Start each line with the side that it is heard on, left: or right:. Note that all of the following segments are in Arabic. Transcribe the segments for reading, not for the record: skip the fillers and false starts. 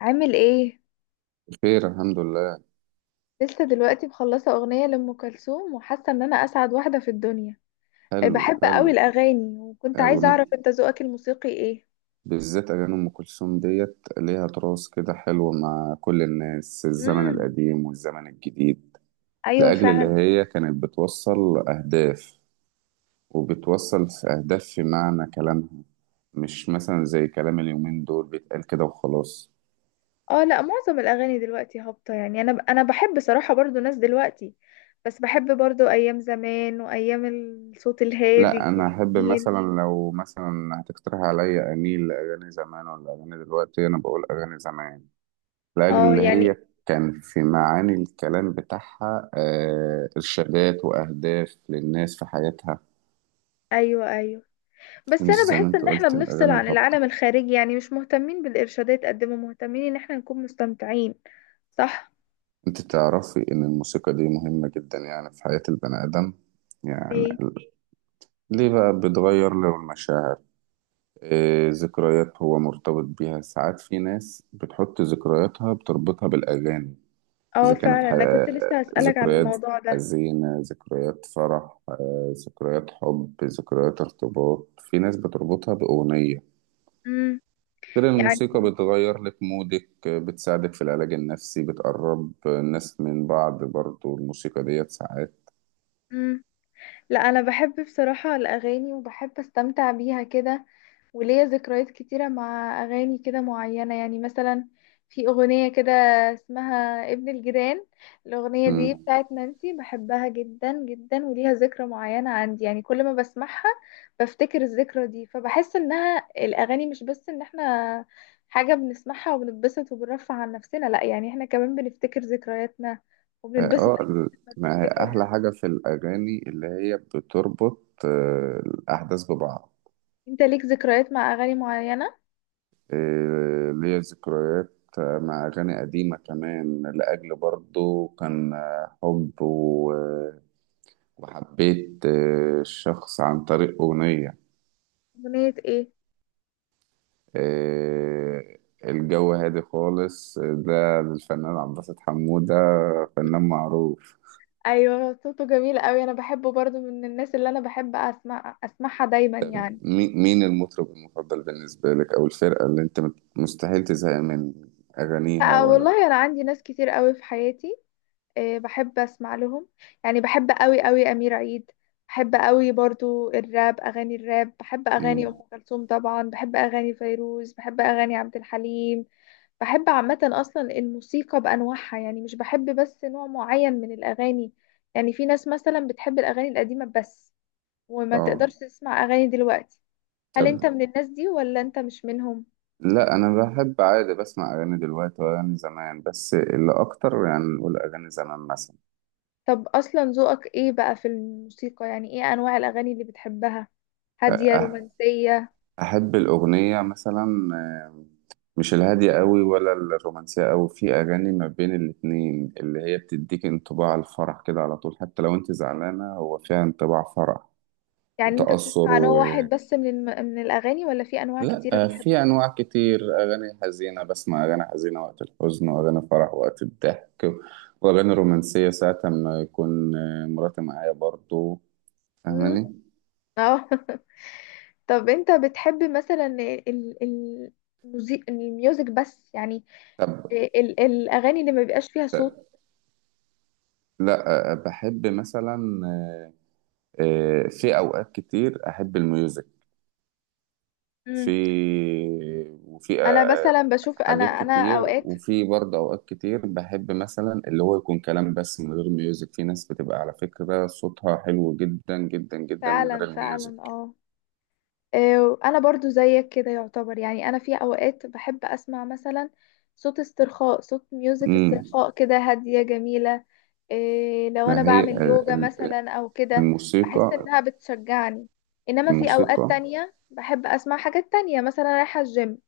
left: عامل ايه؟
right: بخير، الحمد لله.
left: لسه دلوقتي مخلصه اغنيه لام كلثوم وحاسه ان انا اسعد واحده في الدنيا. إيه،
right: حلو
left: بحب قوي
right: حلو.
left: الاغاني وكنت عايزه
right: أغنى.
left: اعرف انت ذوقك الموسيقي ايه؟
right: بالذات أغاني أم كلثوم ديت ليها تراث كده حلو، مع كل الناس، الزمن
left: امم،
right: القديم والزمن الجديد.
left: ايوه
right: لأجل اللي
left: فعلا.
right: هي كانت بتوصل أهداف، وبتوصل في أهداف في معنى كلامها. مش مثلا زي كلام اليومين دول، بيتقال كده وخلاص.
left: اه، لا معظم الاغاني دلوقتي هابطه، يعني انا بحب صراحه برضو ناس دلوقتي، بس بحب برضو ايام زمان وايام الصوت
right: لا،
left: الهادي
right: أنا أحب
left: الجميل.
right: مثلا، لو مثلا هتقترح عليا أميل لأغاني زمان ولا أغاني دلوقتي، أنا بقول أغاني زمان. الأجل
left: اه
right: اللي هي
left: يعني،
right: كان في معاني الكلام بتاعها، إرشادات وأهداف للناس في حياتها.
left: ايوه ايوه. بس
right: مش
left: انا
right: زي ما
left: بحس
right: أنت
left: ان احنا
right: قلت
left: بنفصل
right: الأغاني
left: عن
right: الهابطة.
left: العالم الخارجي، يعني مش مهتمين بالارشادات قد ما مهتمين ان احنا نكون مستمتعين. صح.
right: أنت تعرفي إن الموسيقى دي مهمة جدا يعني في حياة البني آدم. يعني
left: ليه؟
right: ليه بقى، بتغير له المشاعر. ذكريات هو مرتبط بيها ساعات، في ناس بتحط ذكرياتها بتربطها بالأغاني.
left: اه
right: إذا كانت
left: فعلا، انا كنت لسه هسألك عن
right: ذكريات
left: الموضوع ده.
right: حزينة، ذكريات فرح، ذكريات حب، ذكريات ارتباط، في ناس بتربطها بأغنية.
left: امم
right: غير إن
left: يعني،
right: الموسيقى بتغير لك مودك، بتساعدك في العلاج النفسي، بتقرب الناس من بعض، برضو الموسيقى ديت ساعات.
left: امم، لا انا بحب بصراحة الاغاني وبحب استمتع بيها كده، وليا ذكريات كتيرة مع أغاني كده معينة، يعني مثلا في أغنية كده اسمها ابن الجيران. الأغنية دي
right: مم.
left: بتاعت نانسي، بحبها جدا جدا وليها ذكرى معينة عندي، يعني كل ما بسمعها بفتكر الذكرى دي، فبحس إنها الأغاني مش بس إن احنا حاجة بنسمعها وبنتبسط وبنرفع عن نفسنا، لأ يعني احنا كمان بنفتكر ذكرياتنا
right: اه
left: وبنتبسط
right: آه،
left: أكيد
right: ال-
left: لما
right: ما هي أحلى
left: بنفتكرها.
right: حاجة في الأغاني اللي هي بتربط الأحداث ببعض.
left: انت ليك ذكريات مع أغاني معينة؟
right: إيه، ليا ذكريات مع أغاني قديمة كمان، لأجل برضو كان حب وحبيت الشخص عن طريق أغنية.
left: أغنية ايه؟
right: إيه، الجو هادي خالص ده للفنان عبد الباسط حمودة، فنان معروف.
left: ايوه صوته جميل قوي، انا بحبه برضو، من الناس اللي انا بحب اسمع اسمعها دايما يعني.
right: مين المطرب المفضل بالنسبة لك، أو الفرقة اللي أنت مستحيل تزهق من أغانيها،
left: لا
right: ولا؟
left: والله انا عندي ناس كتير قوي في حياتي، بحب اسمع لهم. يعني بحب قوي قوي امير عيد، بحب قوي برضو الراب، اغاني الراب، بحب اغاني ام
right: مم.
left: كلثوم طبعا، بحب اغاني فيروز، بحب اغاني عبد الحليم. بحب عامه اصلا الموسيقى بانواعها، يعني مش بحب بس نوع معين من الاغاني. يعني في ناس مثلا بتحب الاغاني القديمه بس وما
right: اه،
left: تقدرش تسمع اغاني دلوقتي. هل انت
right: طب،
left: من الناس دي ولا انت مش منهم؟
right: لا انا بحب عادي، بسمع اغاني دلوقتي واغاني زمان، بس اللي اكتر يعني نقول اغاني زمان مثلا.
left: طب اصلا ذوقك ايه بقى في الموسيقى؟ يعني ايه انواع الاغاني اللي بتحبها، هادية
right: أه-
left: رومانسية؟
right: احب الاغنيه مثلا، مش الهاديه قوي ولا الرومانسيه قوي، في اغاني ما بين الاتنين، اللي هي بتديك انطباع الفرح كده على طول، حتى لو انت زعلانه هو فيها انطباع فرح
left: يعني انت
right: وتاثر.
left: بتسمع نوع واحد بس من الاغاني، ولا في انواع
right: لا،
left: كتيرة بتحب
right: في
left: تسمع؟
right: انواع كتير، اغاني حزينه بسمع اغاني حزينه وقت الحزن، واغاني فرح وقت الضحك، واغاني رومانسيه ساعه ما يكون مراتي معايا برضو،
left: مم.
right: فاهماني؟
left: اه. طب انت بتحب مثلا ال... الميوزك بس يعني،
right: طب،
left: الاغاني اللي ما بيبقاش فيها صوت.
right: لا، بحب مثلا، في اوقات كتير احب الميوزك. في
left: مم.
right: وفي
left: انا مثلا بشوف، انا
right: حاجات
left: انا
right: كتير،
left: اوقات.
right: وفي برضه اوقات كتير بحب مثلا اللي هو يكون كلام بس من غير ميوزك، في ناس بتبقى على فكره صوتها حلو جدا جدا جدا من غير
left: فعلا فعلا
right: الميوزك.
left: اه. انا برضو زيك كده يعتبر، يعني انا في اوقات بحب اسمع مثلا صوت استرخاء، صوت ميوزك
right: امم.
left: استرخاء كده هادية جميلة. إيه، لو انا
right: ما هي
left: بعمل يوجا مثلا او كده بحس
right: الموسيقى
left: انها بتشجعني. انما في اوقات
right: الموسيقى
left: تانية بحب اسمع حاجات تانية، مثلا رايحة الجيم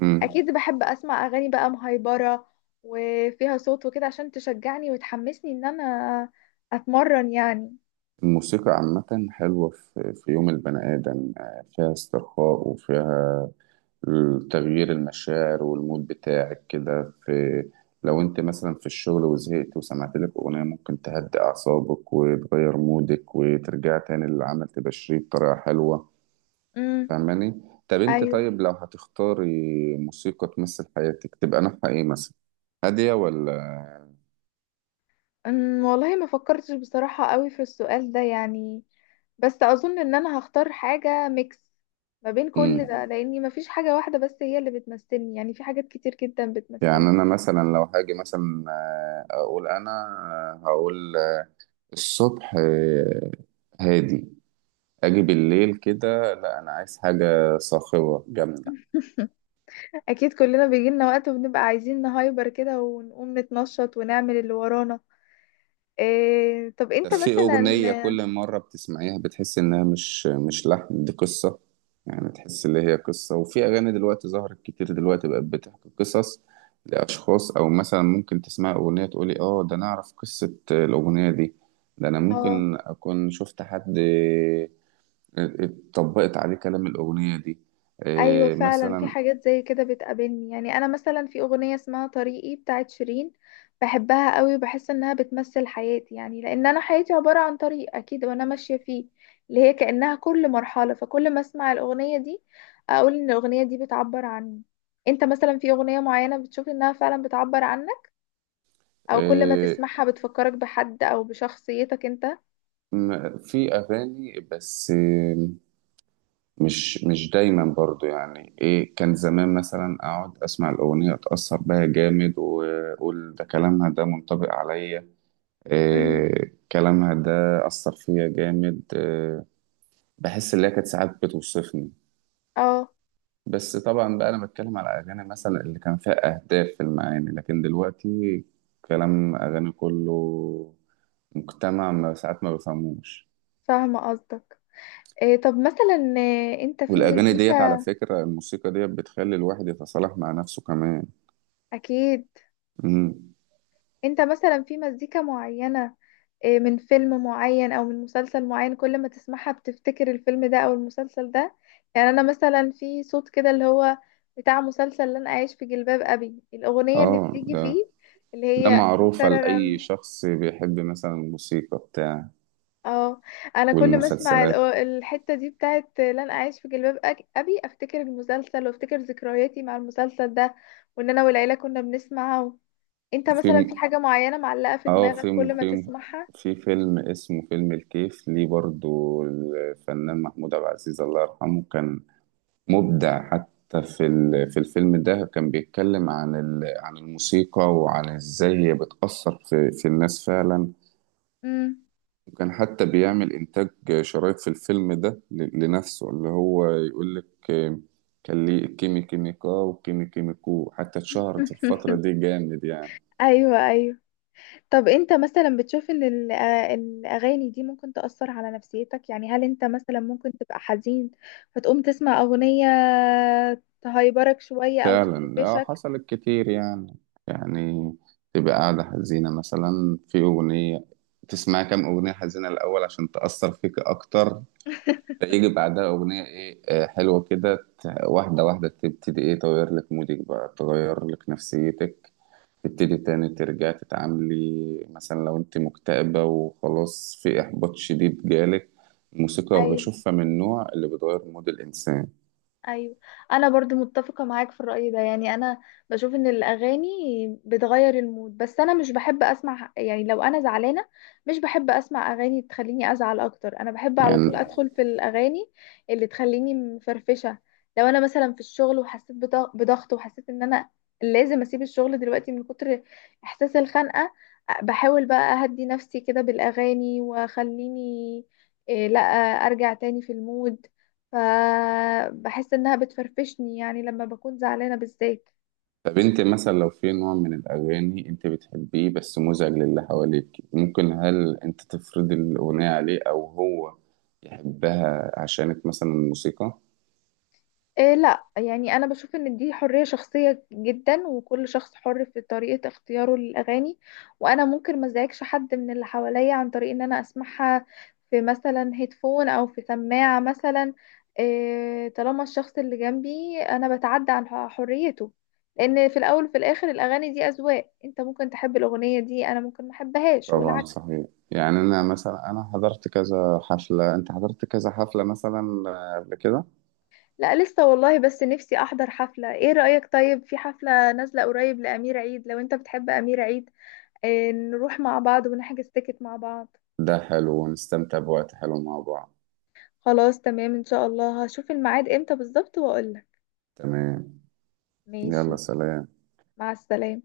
right: امم
left: اكيد بحب اسمع اغاني بقى مهيبرة وفيها صوت وكده، عشان تشجعني وتحمسني ان انا اتمرن يعني.
right: الموسيقى. عامة حلوة، في يوم البني آدم، فيها استرخاء، وفيها تغيير المشاعر والمود بتاعك كده في. لو انت مثلا في الشغل وزهقت وسمعت لك أغنية، ممكن تهدي أعصابك وتغير مودك وترجع تاني للعمل تبشريه بطريقة حلوة.
left: امم،
right: فاهماني؟ طب انت
left: ايوه.
right: طيب، لو هتختاري موسيقى تمثل حياتك تبقى نوعها ايه مثلا؟ هادية ولا؟
left: والله ما فكرتش بصراحة قوي في السؤال ده، يعني بس أظن إن أنا هختار حاجة ميكس ما بين كل ده،
right: امم،
left: لأني ما فيش حاجة واحدة بس هي اللي بتمثلني، يعني في حاجات كتير جدا
right: يعني
left: بتمثلني.
right: انا مثلا لو هاجي مثلا، اقول انا، هقول الصبح هادي، اجي بالليل كده لا انا عايز حاجه صاخبه جامده.
left: أكيد كلنا بيجيلنا وقت وبنبقى عايزين نهايبر كده، ونقوم نتنشط ونعمل اللي ورانا. إيه طب
right: طب،
left: أنت
right: في اغنيه
left: مثلا.
right: كل مره بتسمعيها بتحس انها مش لحن، دي قصه. يعني تحس اللي هي قصه، وفي اغاني دلوقتي ظهرت كتير، دلوقتي بقت بتحكي قصص لاشخاص، او مثلا ممكن تسمع اغنيه تقولي اه، ده انا اعرف قصه الاغنيه دي، ده انا
left: اه
right: ممكن اكون شفت حد اتطبقت عليه كلام الأغنية دي،
left: ايوه فعلا، في
right: مثلا.
left: حاجات زي كده بتقابلني، يعني انا مثلا في اغنيه اسمها طريقي بتاعت شيرين، بحبها قوي وبحس انها بتمثل حياتي، يعني لان انا حياتي عباره عن طريق اكيد وانا ماشيه فيه، اللي هي كانها كل مرحله، فكل ما اسمع الاغنيه دي اقول ان الاغنيه دي بتعبر عني. انت مثلا في اغنيه معينه بتشوف انها فعلا بتعبر عنك، او كل ما
right: آه،
left: تسمعها بتفكرك بحد او بشخصيتك انت؟
right: في أغاني بس، مش دايما برضو. يعني إيه كان زمان مثلا، أقعد أسمع الأغنية أتأثر بها جامد، وأقول ده كلامها ده منطبق عليا،
left: امم،
right: كلامها ده أثر فيا جامد. بحس إن هي كانت ساعات بتوصفني.
left: اه،
right: بس طبعا بقى انا بتكلم على اغاني مثلا اللي كان فيها اهداف في المعاني، لكن دلوقتي كلام اغاني كله، مجتمع ما ساعات ما بفهموش.
left: فاهمه قصدك. إيه طب مثلا، انت في
right: والاغاني ديت، على
left: مزيكا
right: فكرة الموسيقى ديت بتخلي الواحد يتصالح مع نفسه كمان.
left: اكيد،
right: امم.
left: انت مثلا في مزيكا معينة من فيلم معين او من مسلسل معين، كل ما تسمعها بتفتكر الفيلم ده او المسلسل ده. يعني انا مثلا في صوت كده اللي هو بتاع مسلسل لن اعيش في جلباب ابي، الاغنية اللي
right: اه،
left: بتيجي
right: ده
left: فيه اللي
right: ده
left: هي
right: معروفة لأي
left: تررن.
right: شخص بيحب مثلا الموسيقى بتاع
left: اه، انا كل ما اسمع
right: والمسلسلات.
left: الحتة دي بتاعت لن اعيش في جلباب ابي، افتكر المسلسل وافتكر ذكرياتي مع المسلسل ده، وان انا والعيلة كنا بنسمعه. انت
right: في
left: مثلا في
right: م-
left: حاجة معينة معلقة في
right: اه
left: دماغك
right: في
left: كل ما
right: في
left: تسمعها؟
right: في فيلم اسمه فيلم الكيف ليه، برضو الفنان محمود عبد العزيز الله يرحمه كان مبدع. حتى في الفيلم ده كان بيتكلم عن الموسيقى، وعن ازاي هي بتأثر في الناس فعلا.
left: امم.
right: وكان حتى بيعمل إنتاج شرايط في الفيلم ده لنفسه، اللي هو يقول لك. كان ليه كيمي كيميكا وكيمي كيميكو، حتى اتشهرت في الفترة دي جامد يعني.
left: ايوه ايوه. طب انت مثلا بتشوف ان الاغاني دي ممكن تأثر على نفسيتك، يعني هل انت مثلا ممكن تبقى حزين فتقوم تسمع اغنية تهيبرك شوية او
right: فعلا، اه
left: تفرفشك؟
right: حصلت كتير يعني تبقى قاعدة حزينة مثلا في أغنية، تسمع كام أغنية حزينة الأول عشان تأثر فيك أكتر. فيجي بعدها أغنية إيه حلوة كده، واحدة واحدة تبتدي إيه تغير لك مودك بقى، تغير لك نفسيتك. تبتدي تاني ترجع تتعاملي مثلا، لو أنت مكتئبة وخلاص في إحباط شديد جالك. الموسيقى
left: ايوه
right: بشوفها من النوع اللي بتغير مود الإنسان.
left: ايوه، انا برضو متفقه معاك في الراي ده، يعني انا بشوف ان الاغاني بتغير المود، بس انا مش بحب اسمع، يعني لو انا زعلانه مش بحب اسمع اغاني تخليني ازعل اكتر، انا بحب على طول
right: يعني،
left: ادخل في الاغاني اللي تخليني مفرفشه. لو انا مثلا في الشغل وحسيت بضغط، وحسيت ان انا لازم اسيب الشغل دلوقتي من كتر احساس الخنقه، بحاول بقى اهدي نفسي كده بالاغاني واخليني، إيه، لا ارجع تاني في المود. فبحس انها بتفرفشني، يعني لما بكون زعلانة بالذات.
right: طب أنت مثلا لو في نوع من الأغاني أنت بتحبيه بس مزعج للي حواليك، ممكن هل أنت تفرضي الأغنية عليه، أو هو يحبها عشانك مثلا، الموسيقى؟
left: إيه لا يعني، انا بشوف ان دي حرية شخصية جدا، وكل شخص حر في طريقة اختياره للاغاني، وانا ممكن ما ازعجش حد من اللي حواليا عن طريق ان انا اسمعها في مثلا هيدفون او في سماعة مثلا. إيه طالما الشخص اللي جنبي انا بتعدى عن حريته، لان في الاول وفي الاخر الاغاني دي اذواق، انت ممكن تحب الاغنية دي انا ممكن ما احبهاش
right: طبعا
left: والعكس.
right: صحيح، يعني انا مثلا، انا حضرت كذا حفلة، انت حضرت كذا حفلة مثلا، قبل كده.
left: لا لسه والله، بس نفسي احضر حفلة. ايه رأيك طيب في حفلة نازلة قريب لأمير عيد لو انت بتحب أمير عيد، نروح مع بعض ونحجز تيكت مع بعض؟
right: ده حلو، ونستمتع بوقت حلو مع بعض.
left: خلاص تمام، ان شاء الله هشوف الميعاد امتى بالظبط واقولك.
right: تمام.
left: ماشي.
right: يلا، سلام.
left: مع السلامة.